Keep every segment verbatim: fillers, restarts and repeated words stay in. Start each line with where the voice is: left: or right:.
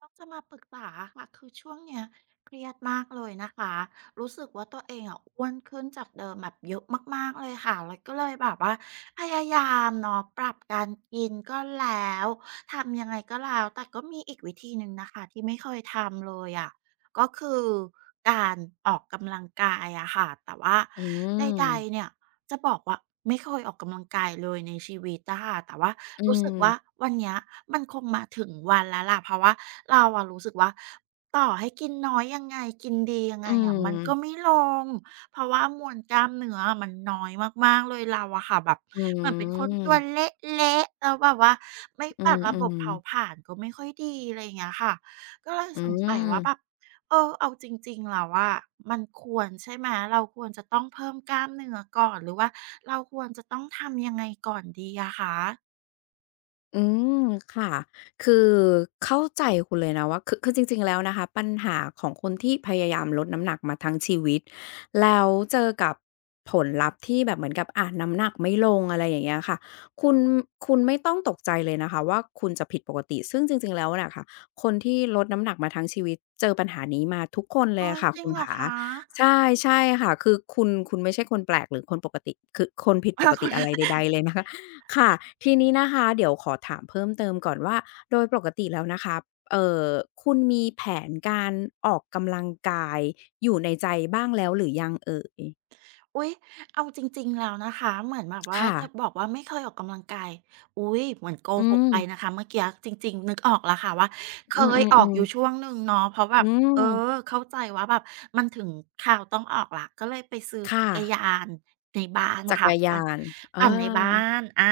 right: เราจะมาปรึก ษาอะค่ะ คือช่วงนี้ เครียดมากเลยนะคะ รู้สึกว่าตัวเองอะ อ้วนขึ้นจากเดิมแบบเยอะมาก ๆ เลยค่ะ แล้วก็เลยแบบว่าพยายามเนาะ ปรับ การกินก็แล้ว ทำยังไงก็แล้ว แต่ก็มีอีกวิธีหนึ่งนะคะ ที่ไม่เคยทำเลยอะ ก็คือการออกกำลังกายอะค่ะ แต่ว่า
left: อื
right: ใด
left: ม
right: ๆ เนี่ยจะบอกว่า ไม่เคยออกกำลังกายเลยในชีวิตอะค่ะ แต่ว่า
left: อื
right: รู้สึกว่า
left: ม
right: วันเนี้ยมันคงมาถึงวันแล้วล่ะ เพราะว่าเราอะรู้สึกว่า ต่อให้กินน้อยยังไง กินดียัง
left: อ
right: ไ
left: ื
right: งอะ มันก็
left: ม
right: ไม่ลง เพราะว่ามวลกล้ามเนื้อ มันน้อยมาก ๆ เลย เราอะค่ะแบบ
left: อื
right: แบบเป็นคนตัว
left: ม
right: เละ ๆ แล้วแบบว่าไม่
left: อื
right: ปรับระบ
left: ม
right: บเผา
left: ๆ
right: ผลาญก็ไม่ค่อยดี อะไรอย่างเงี้ยค่ะ ก็เลย
left: อื
right: สงสัยว่า
left: ม
right: แบบ เออ เอาจริง ๆ แล้วอะ มันควรใช่ไหม? เราควรจะต้องเพิ่มกล้ามเนื้อก่อน หรือว่าเราควรจะต้องทำยังไงก่อนดีอะคะ?
left: อืม ค่ะ คือเข้าใจคุณเลยนะว่า คือ คือจริง ๆ แล้วนะคะ ปัญหาของคนที่พยายามลดน้ำหนักมาทั้งชีวิต แล้วเจอกับผลลัพธ์ที่แบบเหมือนกับ อะ น้ำหนักไม่ลง อะไรอย่างเงี้ยค่ะ คุณ คุณไม่ต้องตกใจเลยนะคะว่า คุณจะผิดปกติ ซึ่งจริง ๆ แล้วเนี่ยค่ะ คนที่ลดน้ำหนักมาทั้งชีวิต เจอปัญหานี้มาทุกคนเ
right: โ
left: ล
right: อ
left: ย
right: ๊
left: อ
right: ย
left: ะค่ะ
right: จริ
left: คุ
right: ง
left: ณ
right: เหร
left: ข
right: อ
left: า
right: คะ?
left: ใช่ ใช่ค่ะ คือคุณ คุณไม่ใช่คนแปลก หรือคนปกติ คือคนผิด
right: อ
left: ป
right: ้าว
left: ก
right: ก เ
left: ต
right: ห
left: ิ
right: รอ?
left: อะไรใด ๆ เลยนะคะ ค่ะ
right: [unintelligible]
left: ทีนี้นะคะเดี๋ยวขอถามเพิ่มเติมก่อนว่า โดยปรกติแล้วนะคะ เอ่อ คุณมีแผนการออกกำลังกายอยู่ในใจบ้างแล้วหรือยังเอ่ย?
right: อุ๊ย! เอาจริง ๆ แล้วนะคะ เหมือนแบบว่า
left: ค่
right: จะ
left: ะ
right: บอกว่า ไม่เคยออกกำลังกาย อุ๊ย! เหมือนโก
left: อื
right: หกไป
left: ม
right: นะคะเมื่อกี้อะ จริง ๆ นึกออกแล้วค่ะว่า เค
left: อื
right: ยออกอ
left: อ
right: ยู่
left: ๆ ๆ
right: ช่วงหนึ่งเนาะ เพราะแบ
left: อื
right: บ เออ
left: ม
right: เข้าใจว่าแบบ มันถึงคราวต้องออกแล้ว ก็เลยไปซื้อ
left: ค
right: จ
left: ่
right: ักรย
left: ะ
right: านในบ้าน
left: จัก
right: ค่ะ
left: รย
right: ปั่
left: า
right: น
left: น อ
right: ปั่นในบ้า
left: า
right: น อา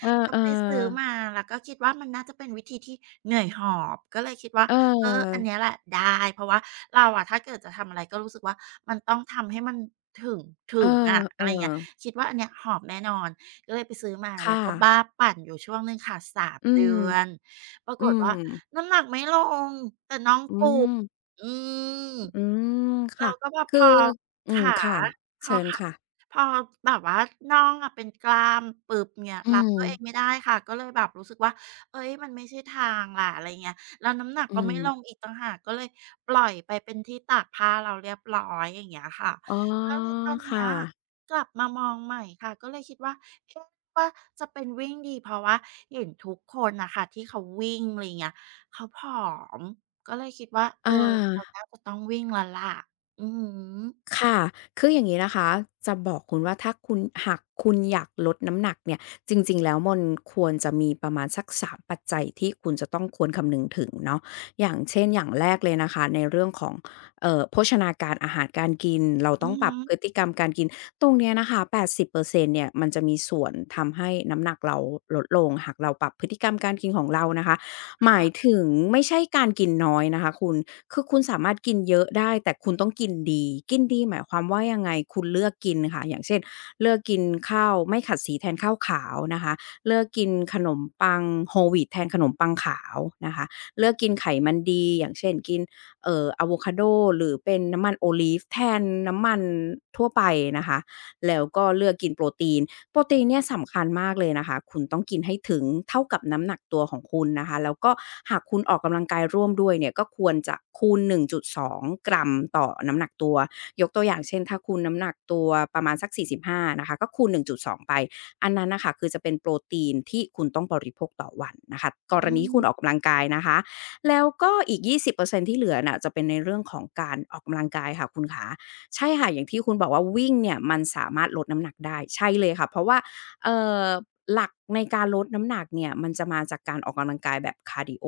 left: เออ
right: ก็ไปซื้อ
left: ๆ
right: มา แล้วก็คิดว่า มันน่าจะเป็นวิธีที่เหนื่อยหอบ ก็เลยคิดว่า เอ่อ อันน
left: เออ
right: ี้แหละได้ เพราะว่าเราอะถ้าเกิดจะทำอะไร ก็รู้สึกว่า มันต้องทำให้มันถึง ถึ
left: เอ
right: งอะ อะไ
left: อ
right: รอย่างเงี้ย
left: ๆ
right: คิดว่าอันเนี้ยหอบแน่นอน ก็เลยไปซื้อมา
left: ค
right: แล้
left: ่
right: วก็บ
left: ะ
right: ้าปั่นอยู่ช่วงหนึ่งค่ะ สาม
left: อื
right: เดื
left: ม
right: อน ปรา
left: อ
right: ก
left: ื
right: ฏว่า
left: ม
right: น้ำหนักไม่ลง แต่น่อง
left: อื
right: ปูด
left: ม
right: อืม
left: อ อืม
right: เ
left: ค
right: รา
left: ่ะ
right: ก็ แบบ
left: ค
right: พ
left: ือ
right: อ
left: อื
right: ข
left: ม
right: า
left: ค่ะ
right: พ
left: เช
right: อ
left: ิญ
right: ขา
left: ค่ะ
right: พอแบบว่าน่องอะเป็นกล้ามปุ๊บ เงี้ย
left: อื
right: รับตัวเอ
left: ม
right: งไม่ได้ค่ะ ก็เลยแบบรู้สึกว่า เฮ้ย มันไม่ใช่ทางล่ะ อะไรอย่างเงี้ย แล้วน้ำหนัก
left: อื
right: ก็ไม่ล
left: ม
right: งอีกต่างหาก ก็เลยปล่อยไปเป็น ที่ตากผ้าแล้วเรียบร้อย อย่างเงี้ยค่ะ
left: อ๋อ
right: ก็เลยตอนเน
left: ค
right: ี้
left: ่
right: ย
left: ะ
right: กลับมามองใหม่ค่ะ ก็เลยคิดว่า คิดว่าจะเป็นวิ่งดี เพราะว่าเห็นทุกคนน่ะค่ะที่เขาวิ่ง อะไรเงี้ย เขาผอม ก็เลยคิดว่า เอ
left: อ
right: อ เรา
left: า
right: น่าจะต้องวิ่งแล้วล่ะ อือฮึ
left: ค่ะ คืออย่างงี้นะคะ จะบอกคุณว่า ถ้าคุณ หากคุณอยากลดน้ำหนักเนี่ย จริง ๆ แล้ว มนควรจะมีประมาณสัก สาม ปัจจัย ที่คุณจะต้องควรคำนึงถึงเนาะ อย่างเช่น อย่างแรกเลยนะคะในเรื่องของ เอ่อ โภชนาการ อาหารการกิน เรา
right: อ
left: ต้
right: ื
left: อง
right: อ
left: ป
right: ฮ
left: รับ
right: ึ
left: พฤติกรรมการกิน ตรงนี้นะคะ แปดสิบเปอร์เซ็นต์ เนี่ย มันจะมีส่วนทำให้น้ำหนักเราลดลง หากเราปรับพฤติกรรมการกินของเรานะคะ
right: ค
left: หม
right: ่
left: าย
right: ะ
left: ถึง ไม่ใช่การกินน้อยนะคะคุณ คือคุณสามารถกินเยอะได้ แต่คุณต้องกินดี กินดีหมายความว่ายังไง? คุณเลือกกินค่ะ อย่างเช่น เลือกกินข้าวไม่ขัดสีแทนข้าวขาวนะคะ เลือกกินขนมปัง Whole wheat แทนขนมปังขาวนะคะ เลือกกินไขมันดี อย่างเช่น กิน เอ่อ อาโวคาโด หรือเป็นน้ำมัน Olive แทนน้ำมันทั่วไปนะคะ แล้วก็เลือกกินโปรตีน โปรตีนเนี่ยสำคัญมากเลยนะคะ คุณต้องกินให้ถึงเท่ากับน้ำหนักตัวของคุณนะคะ แล้วก็หากคุณออกกำลังกายร่วมด้วยเนี่ย ก็ควรจะคูณ หนึ่งจุดสอง กรัมต่อน้ำหนักตัว ยกตัวอย่างเช่น ถ้าคูณน้ำหนักตัวประมาณสัก สี่สิบห้า นะคะ ก็คูณ หนึ่งจุดสอง ไป อันนั้นน่ะค่ะ คือจะเป็นโปรตีน ที่คุณต้องบริโภคต่อวันนะคะ ก
right: อ
left: ร
right: ื
left: ณีที่คุณ
right: ม
left: ออกกำลังกายนะคะ แล้วก็อีก ยี่สิบเปอร์เซ็นต์ ที่เหลือน่ะ จะเป็นในเรื่องของการออกกำลังกายค่ะคุณขา ใช่ค่ะ อย่างที่คุณบอกว่า วิ่งเนี่ย มันสามารถลดน้ำหนักได้ ใช่เลยค่ะ เพราะว่า เอ่อ หลักในการลดน้ำหนักเนี่ย มันจะมาจากการออกกำลังกายแบบคาร์ดีโอ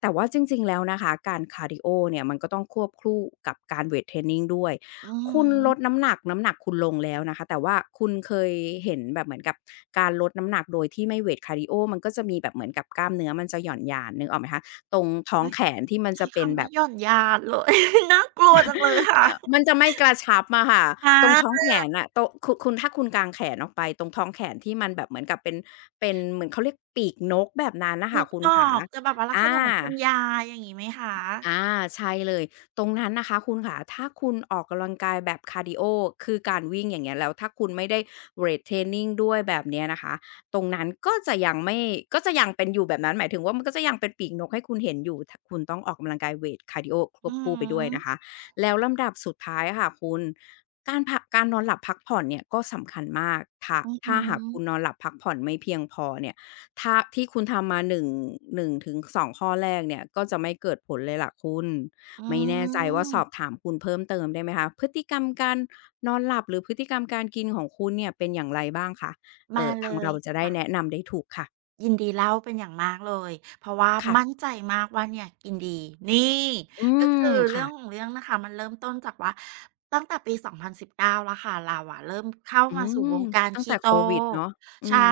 left: แต่ว่าจริง ๆ แล้วนะคะ การคาร์ดีโอเนี่ยมัน ก็ต้องควบคู่กับการเวตเทรนนิงด้วย
right: อือ
left: คุณ
right: ฮ
left: ล
right: ึ
left: ดน้ำหนัก น้ำหนักคุณลงแล้วนะคะ แต่ว่าคุณเคยเห็นแบบเหมือนกับ การลดน้ำหนักโดยที่ไม่เวตคาร์ดีโอ มันก็จะมีแบบเหมือนกับกล้ามเนื้อมันจะหย่อนยาน นึกออกไหมคะ? ตรงท
right: โ
left: ้
right: อ
left: อ
right: ๊
left: ง
right: ย!
left: แขนที่มัน
right: ใช
left: จ
right: ้
left: ะเ
right: ค
left: ป็น
right: ำว
left: แ
right: ่
left: บ
right: า
left: บ
right: หย่อนยาน เลย น่ากลัวจังเลยค่ะ
left: อา มันจะไม่กระชับอะค่ะ
right: ค่ะ
left: ตรงท้องแขนน่ะ ตรง คุณ ถ้าคุณกางแขนออกไป ตรงท้องแขนที่มันแบบเหมือนกับเป็น เป็น เหมือนเขาเรียกปีกนก แบบนั้นน่ะค
right: น
left: ่
right: ึ
left: ะ
right: ก
left: คุณ
right: ออ
left: ขา
right: ก จะแบบว่าลั
left: อ
right: กษณะเหมือนคุณ
left: า
right: ยาย อย่างนี้ไหมคะ?
left: อา ใช่เลย ตรงนั้นนะคะคุณขา ถ้าคุณออกกำลังกายแบบคาร์ดีโอ คือการวิ่ง อย่างเงี้ย แล้วถ้าคุณไม่ได้เวตเทรนนิงด้วย แบบนี้นะคะ ตรงนั้นก็จะยังไม่ ก็จะยังเป็นอยู่แบบนั้น หมายถึงว่า มันก็จะยังเป็นปีกนกให้คุณเห็นอยู่ ท คุณต้องออกกำลังกายเวตคาร์ดีโอค
right: อื
left: วบค
right: อ
left: ู่ไปด้
right: ฮ
left: วยน
right: ึ
left: ะคะ แล้วลำดับสุดท้ายค่ะคุณ การพัก การนอนหลับพักผ่อนเนี่ย ก็สำคัญมาก ถ้า
right: อือ
left: ถ
right: ฮ
left: ้าหาก
right: ึ
left: คุณนอนหลับพักผ่อนไม่เพียงพอเนี่ย ถ้า ที่คุณทำมาหนึ่ง หนึ่งถึงสอง ข้อแรกเนี่ย ก็จะไม่เกิดผลเลยล่ะคุณ
right: อื
left: ไม่แน่ใจว่าสอ
right: ม
left: บถามคุณเพิ่มเติมได้ไหมคะ พฤติกรรมการนอนหลับห รือพฤติกรรมการกินของคุณเนี่ย เป็นอย่างไรบ้างคะ? เ
right: ม
left: อ
right: า
left: ่อ
right: เล
left: ทางเร
right: ย
left: าจะได
right: ค
left: ้
right: ่ะ
left: แนะนำได้ถูกค่ะ
right: ยินดีเล่าเป็นอย่างมากเลย เพราะว่า
left: ค่ะ
right: มั่นใจมากว่า เนี่ยกินดี นี่!
left: อื
right: ก็
left: ม
right: คือเ
left: ค
right: รื่
left: ่
right: อง
left: ะ
right: ของเรื่องนะคะ มันเริ่มต้นจากว่าตั้งแต่ปี สองพันสิบเก้า แล้วค่ะ เราอะเริ่มเข้า
left: อื
right: มาสู่
left: ม
right: วงการ
left: ตั้
right: ค
left: งแต
right: ี
left: ่
right: โ
left: โ
right: ต
left: ควิดเนาะ อื
right: ใช่
left: ม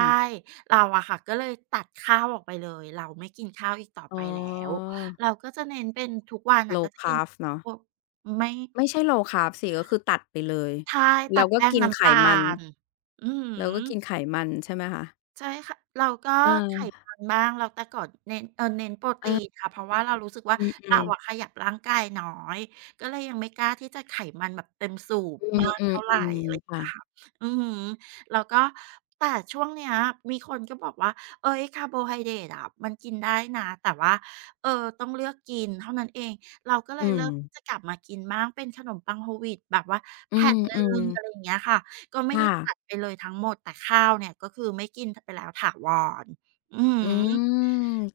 right: เราอะค่ะ ก็เลยตัดข้าวออกไปเลย เราไม่กินข้าวอีกต่อ
left: อ
right: ไ
left: ๋
right: ปแล้ว
left: อ
right: เราก็จะเน้นเป็น ทุกวันน่ะก็
left: Low
right: จะกิน
left: carf เนาะ
right: พวก ไม่
left: ไม่ใช่ Low Carb สิ ก็คือตัดไปเลย
right: ใช่ ต
left: แล
right: ั
left: ้ว
right: ด
left: ก
right: แ
left: ็
right: ป้
left: ก
right: ง
left: ิน
right: น้
left: ไข
right: ำตา
left: มัน
right: ล อือฮ
left: แล้วก็กิน
right: ึ
left: ไขมัน ใช่ไหมคะ?
right: ใช่ค่ะ แล้วก็
left: เ
right: ไข
left: อ
right: ม
left: อ
right: ัน บ้าง แล้วแต่ก่อนเน้น เอ่อ เน้นโปรต
left: อ
right: ี
left: า
right: นค่ะ เพราะว่า เรารู้สึกว่า
left: อืม อ
right: เ
left: ื
right: รา
left: อ ๆ
right: อะขยับร่างกายน้อย ก็เลยยังไม่กล้าที่จะไขมันแบบเต็มสูบ
left: อ
right: มาก
left: ื
right: เท่าไร อะ
left: ม
right: ไร
left: ๆ ๆ ค
right: เง
left: ่
right: ี้ย
left: ะ
right: ค่ะ อือฮึ แล้วก็ แต่ช่วงเนี้ย มีคนก็ บอกว่า "เฮ้ย คาร์โบไฮเดรตอะ มันกินได้นะ แต่ว่า เออ ต้องเลือกกินเท่านั้นเอง" เราก็เล
left: อื
right: ยเริ่ม ที
left: ม
right: ่จะกลับมากินบ้าง เป็นขนมปัง Whole wheat แบบว่าแ
left: อ
right: ผ
left: ื
right: ่นหนึ่
left: ม
right: ง อ
left: ๆ
right: ะไรอย่างเงี้ยค่ะ ก็ไม่
left: ค
right: ได
left: ่
right: ้ต
left: ะ
right: ัดไปเลยทั้งหมด แต่ข้าวเนี่ย ก็คือไม่กิน ท ไปแล้วถาวร อือ
left: อื
right: ฮึ ล
left: ม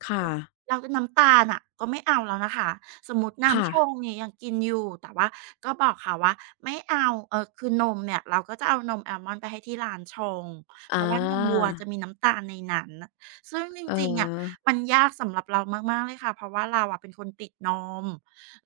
left: ค่ะ
right: แล้วเป็นน้ำตาลน่ะ ก็ไม่เอาแล้วนะคะ สมมุติน้
left: ค่
right: ำช
left: ะ
right: งนี้ยังกินอยู่ แต่ว่าก็บอกเขาว่า ไม่เอา เอ่อ คือนมเนี่ย เราก็จะเอานมอาลมอนด์ไปให้ที่ร้านชง
left: อ
right: เ
left: ๋
right: พ
left: อ
right: ราะว่านมวัวจะมีน้ำตาลในนั้นน่ะ ซึ่งจ
left: เ
right: ริง ๆ อะ
left: ออ
right: มันยากสำหรับเรามาก ๆ เลยค่ะ เพราะว่าเราอะเป็นคนติดนม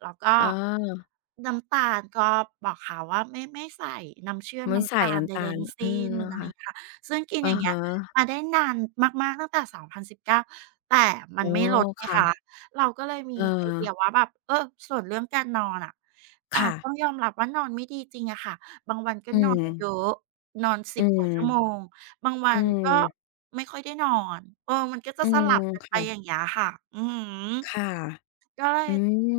right: แล้วก็
left: อ๋อ
right: น้ำตาล ก็บอกเขาว่า ไม่ ไม่ใส่น้ำเชื่อม
left: ไม่
right: น้
left: ใส
right: ำ
left: ่
right: ตา
left: น
right: ล
left: ้
right: ใด
left: ำตา
right: ๆ
left: ล
right: ทั้งส
left: อื
right: ิ้
left: ม
right: น
left: อา
right: อะไ
left: ค
right: ร
left: ่ะ
right: เงี้ยค่ะ ซึ่งกิน
left: อะ
right: อย่างเง
left: ฮ
right: ี้ย
left: ะ
right: มาได้นานมาก ๆ ตั้งแต่ สองพันสิบเก้า แต่มั
left: อ๋
right: น
left: อ
right: ไม่ลด ไง
left: ค่
right: คะ
left: ะ
right: เราก็เลยมีไอเดีย
left: เออ
right: ว่าแบบ เออ ส่วนเรื่องการนอนอะ อา
left: ค่ะ
right: ต้องยอมรับว่า นอนไม่ดีจริงอะค่ะ บางวันก็
left: อื
right: นอนเย
left: ม
right: อะ นอน ส
left: อื
right: ิบ ก
left: ม
right: ว่าชั่วโมง บางวั
left: อื
right: นก็
left: ม
right: ไม่ค่อยได้นอน เออ มันก็จ
left: อ
right: ะ
left: ื
right: สล
left: ม
right: ับกัน
left: ค
right: ไป
left: ่
right: อ
left: ะ
right: ย่างเงี้ยค่ะ อือฮึ
left: ค่ะ
right: ก็เลย
left: อื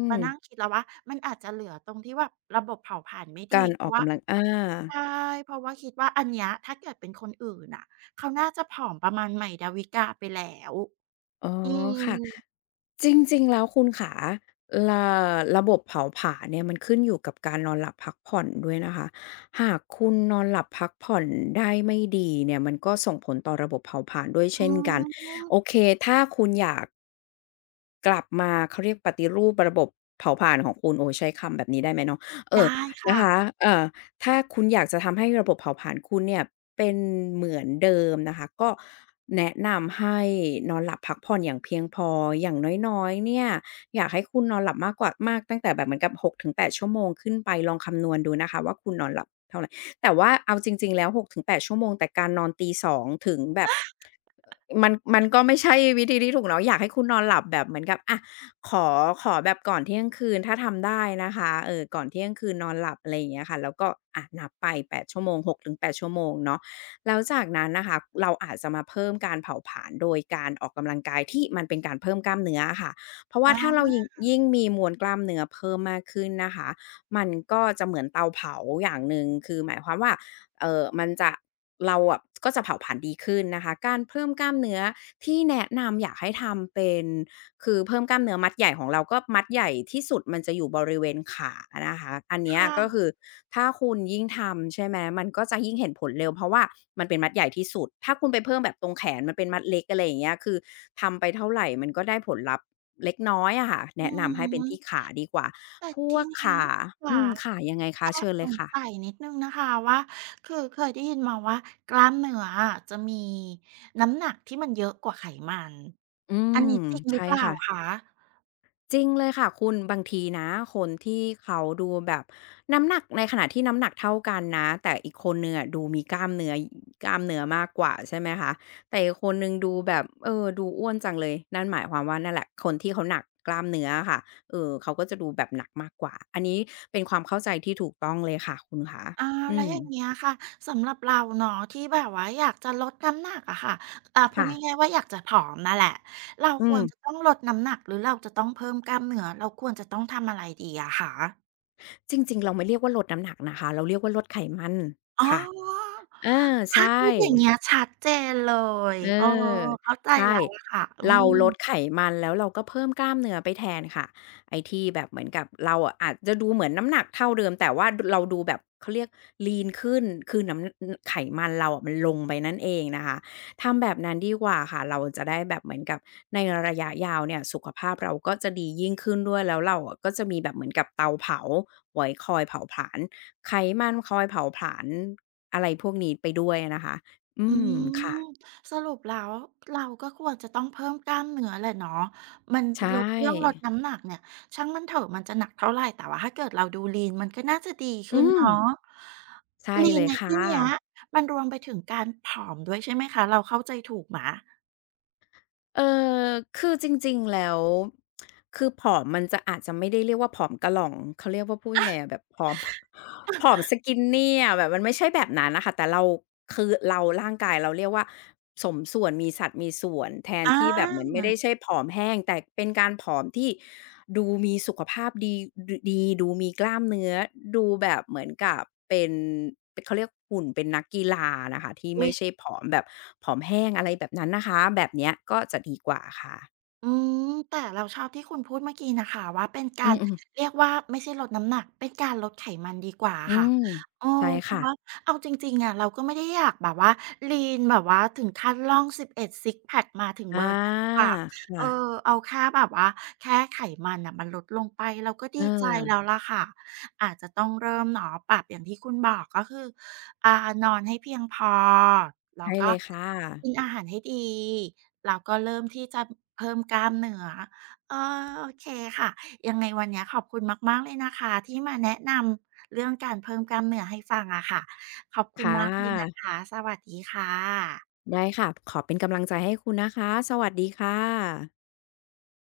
right: มานั่
left: ม
right: งคิดแล้วว่า มันอาจจะเหลือตรงที่แบบระบบเผาผลาญไม่ด
left: ก
right: ี
left: าร
right: เพร
left: อ
right: า
left: อ
right: ะ
left: ก
right: ว่
left: ก
right: า
left: ำลัง อา
right: ใช่ เพราะว่าคิดว่า อันเนี้ย ถ้าเกิดเป็นคนอื่นอะ เขาน่าจะผอมประมาณใหม่ ดาวิกาไปแล้ว
left: อ๋อ
right: อื
left: ค่ะ
right: ม
left: จริง ๆ แล้วคุณขา รา ระบบเผาผลาญเนี่ย มันขึ้นอยู่กับการนอนหลับพักผ่อนด้วยนะคะ หากคุณนอนหลับพักผ่อนได้ไม่ดีเนี่ย มันก็ส่งผลต่อระบบเผาผลาญด้วยเช
right: อ๋
left: ่นกัน
right: อ
left: โอเค ถ้าคุณอยาก กลับมา เขาเรียกปฏิรูประบบเผาผลาญของคุณ โอ้ ใช้คำแบบนี้ได้ไหมเนาะ เอ
right: ได
left: ่อ
right: ้ค
left: น
right: ่
left: ะค
right: ะ
left: ะ เอ่อ ถ้าคุณอยากจะทำให้ระบบเผาผลาญคุณเนี่ย เป็นเหมือนเดิมนะคะ ก็แนะนำให้นอนหลับพักผ่อนอย่างเพียงพอ อย่างน้อย ๆ เนี่ย อยากให้คุณนอนหลับมากกว่า มากตั้งแต่แบบเหมือนกับ หกถึงแปด ชั่วโมงขึ้นไป ลองคำนวณดูนะคะว่า คุณนอนหลับเท่าไร แต่ว่าเอาจริง ๆ แล้ว หกถึงแปด ชั่วโมง แต่การนอนตี สอง ถึงแบบ อ มัน มันก็ไม่ใช่วิธีที่ถูกเนาะ อยากให้คุณนอนหลับแบบเหมือนกับ อะ ขอ ขอแบบก่อนเที่ยงคืน ถ้าทำได้นะคะ เออ ก่อนเที่ยงคืนนอนหลับ อะไรอย่างเงี้ยค่ะ แล้วก็ อะ นับไป แปด ชั่วโมง หกถึงแปด ชั่วโมงเนาะ แล้วจากนั้นนะคะ เราอาจจะมาเพิ่มการเผาผลาญ โดยการออกกำลังกาย ที่มันเป็นการเพิ่มกล้ามเนื้ออะค่ะ เพราะว่
right: อ
left: าถ้าเรา
right: า
left: ยิง ยิ่งมีมวลกล้ามเนื้อเพิ่มมากขึ้นนะคะ มันก็จะเหมือนเตาเผาอย่างหนึ่ง คือหมายความว่า เอ่อ มันจะ เราอะ ก็จะเผาผลาญดีขึ้นนะคะ การเพิ่มกล้ามเนื้อที่แนะนำ อยากให้ทำเป็น คือเพิ่มกล้ามเนื้อมัดใหญ่ของเรา ก็มัดใหญ่ที่สุดมันจะอยู่บริเวณขานะคะ อันเน
right: ค
left: ี้ย
right: ่
left: ก็
right: ะ
left: คือถ้าคุณยิ่งทำ ใช่ไหม มันก็จะยิ่งเห็นผลเร็ว เพราะว่ามันเป็นมัดใหญ่ที่สุด ถ้าคุณไปเพิ่มแบบตรงแขน มันเป็นมัดเล็ก อะไรอย่างเงี้ย คือทำไปเท่าไร มันก็ได้ผลลัพธ์เล็กน้อยอะค่ะ
right: อ
left: แ
right: ื
left: นะน
right: อ
left: ำให้เป
right: ฮ
left: ็นท
right: ึ
left: ี่ขาดีกว่า
right: แต่
left: พ
right: ท
left: ว
right: ี
left: ก
right: เนี้
left: ข
right: ย
left: า
right: ข
left: อ
right: า
left: ืม ค่ะ ยังไงค
right: แ
left: ะ?
right: อ
left: เช
right: บ
left: ิญ
right: ส
left: เลย
right: ง
left: ค่ะ
right: สัยนิดหนึ่งนะคะว่า คือเคยได้ยินมาว่ากล้ามเนื้ออะ จะมีน้ำหนักที่มันเยอะกว่าไขมัน
left: อื
right: อั
left: ม
right: นนี้จริงห
left: ใ
right: ร
left: ช
right: ือ
left: ่
right: เปล่า
left: ค่ะ
right: คะ?
left: จริงเลยค่ะคุณ บางทีนะคนที่เขาดูแบบน้ำหนัก ในขณะที่น้ำหนักเท่ากันนะ แต่อีกคนหนึ่งอะดูมีกล้ามเนื้อ กล้ามเนื้อมากกว่า ใช่ไหมคะ แต่อีกคนหนึ่งดูแบบ เออ ดูอ้วนจังเลย นั่นหมายความว่า นั่นแหละ คนที่เขาหนักกล้ามเนื้ออะค่ะ เออ เขาก็จะดูแบบหนักมากกว่า อันนี้เป็นความเข้าใจที่ถูกต้องเลยค่ะคุณขา
right: อา
left: อ
right: แ
left: ื
right: ล้วอย่าง
left: ม
right: เงี้ยค่ะ สำหรับเราเนาะ ที่แบบว่าอยากจะลดน้ำหนักอะค่ะ อ่า พู
left: ค
right: ด
left: ่ะ
right: ง่าย ๆ ว่า อยากจะผอมน่ะแหละ เรา
left: อื
right: ควร จ
left: ม
right: ะต้องลดน้ำหนัก หรือเราจะต้องเพิ่มกล้ามเนื้อ เราควรจะต้องทำอะไรดีอะคะ?
left: จริง ๆ เราไม่เรียกว่าลดน้ำหนักนะคะ เราเรียกว่าลดไขมัน
right: อ๋อ
left: ค่ะ เออ
right: ถ
left: ใช
right: ้าพู
left: ่
right: ดอย่างเงี้ย ชัดเจนเลย
left: เอ
right: เออ
left: อ
right: เข้าใจ
left: ใช่
right: แล้วล่ะค่ะ อื
left: เรา
right: ม
left: ลดไขมัน แล้วเราก็เพิ่มกล้ามเนื้อไปแทนค่ะ ไอ้ที่แบบเหมือนกับเราอะ อาจจะดูเหมือนน้ำหนักเท่าเดิม แต่ว่าดู เราดูแบบ เขาเรียก lean ขึ้น คือหนำ อ ไขมันเราอะมันลงไปนั่นเองนะคะ ทำแบบนั้นดีกว่าค่ะ เราจะได้แบบ เหมือนกับในระยะยาวเนี่ย สุขภาพเราก็จะดียิ่งขึ้นด้วย แล้วเราอะก็จะมีแบบเหมือนกับเตาเผา ไว้คอยเผาผลาญไขมัน คอยเผาผลาญ อะไรพวกนี้ไปด้วยอะนะคะ อ
right: อ
left: ื
right: ื
left: ม
right: ม
left: ค่ะ
right: สรุปแล้วเราก็ควรจะต้องเพิ่มกล้ามเนื้อแหละเนาะ มัน
left: ใช
right: ลด เรื่องลด
left: ่
right: น้ำหนักเนี่ยช่างมันเถอะ มันจะหนักเท่าไร แต่ว่าห้าเกิดเราดู lean มันก็น่าจะดีข
left: อื
right: ึ้นเน
left: ม
right: าะ
left: ใช่เล
right: lean
left: ย
right: ใน
left: ค
right: ท
left: ่
right: ี่เนี้ย
left: ะ
right: มันรวมไปถึงการผอมด้วยใช่ไหมคะ เราเข้าใจถูกไหม?
left: เอ่อ คือจริง ๆ แล้ว คือผอมมันจะ อาจจะไม่ได้เรียกว่าผอมกะหร่อง เขาเรียกว่า พูดยังไงอะ แบบ ผอม ผอม skinny อะ แบบมันไม่ใช่แบบนั้นน่ะค่ะ แต่เรา คือเรา ร่างกายเรา เรียกว่าสมส่วน มีสัดมีส่วน แทน
right: อ
left: ที่แบบเหมือนไม่ได
right: า
left: ้ใช่ผอมแห้ง แต่เป็นการผอม ที่ดูมีสุขภาพดี ดูดี ดูมีกล้ามเนื้อ ดูแบบเหมือนกับเป็น เป็น เขาเรียก หุ่นเป็นนักกีฬาน่ะค่ะ ที่
right: อ
left: ไ
right: ุ
left: ม
right: ๊
left: ่
right: ย!
left: ใช่ผอมแบบ ผอมแห้ง อะไรแบบนั้นนะคะ แบบเนี้ย ก็จะดีกว่าค่ะ
right: อืม แต่เราชอบที่คุณพูดเมื่อกี้นะคะว่า เป็นกา
left: อื
right: ร
left: อ ๆ
right: เรียกว่า ไม่ใช่ลดน้ำหนัก เป็นการลดไขมันดีกว่าอ
left: อ
right: ะ
left: ื
right: ค่ะ
left: ม
right: เออ
left: ใช่
right: เพร
left: ค
right: าะ
left: ่ะ
right: ว่าเอาจริง ๆ อะ เราก็ไม่ได้อยากแบบว่า lean แบบว่าถึงขั้นร่อง 11 ซิกซ์แพ็ก มาถึง
left: อ
right: เ
left: า
right: บอร์นั้นน่ะค่ะ
left: ค
right: เ
left: ่
right: ออ
left: ะ
right: เอาแค่แบบว่า แค่ไขมันน่ะ มันลดลงไป เราก็ดีใจแล้
left: เออ
right: ว ล่ะค่ะ อาจจะต้องเริ่มเนาะปรับอย่างที่คุณบอก ก็คือ อ่า นอนให้เพียงพอ แล
left: ใช
right: ้ว
left: ่
right: ก
left: เล
right: ็
left: ยค่ะ
right: กินอาหารให้ดี แล้วก็เริ่มที่จะเพิ่มกล้ามเนื้อ เออ โอเค ค่ะ ยังไงวันเนี้ยขอบคุณมาก ๆ เลยนะคะ ที่มาแนะนำ เรื่องการเพิ่มกล้ามเนื้อให้ฟังอะค่ะ ขอบค
left: ค
right: ุณ
left: ่
right: มากเลยนะ
left: ะ
right: คะ สวัสดีค่ะ
left: ได้ค่ะ พ ขอเป็นกำลังใจให้คุณนะคะ สวัสดีค่ะ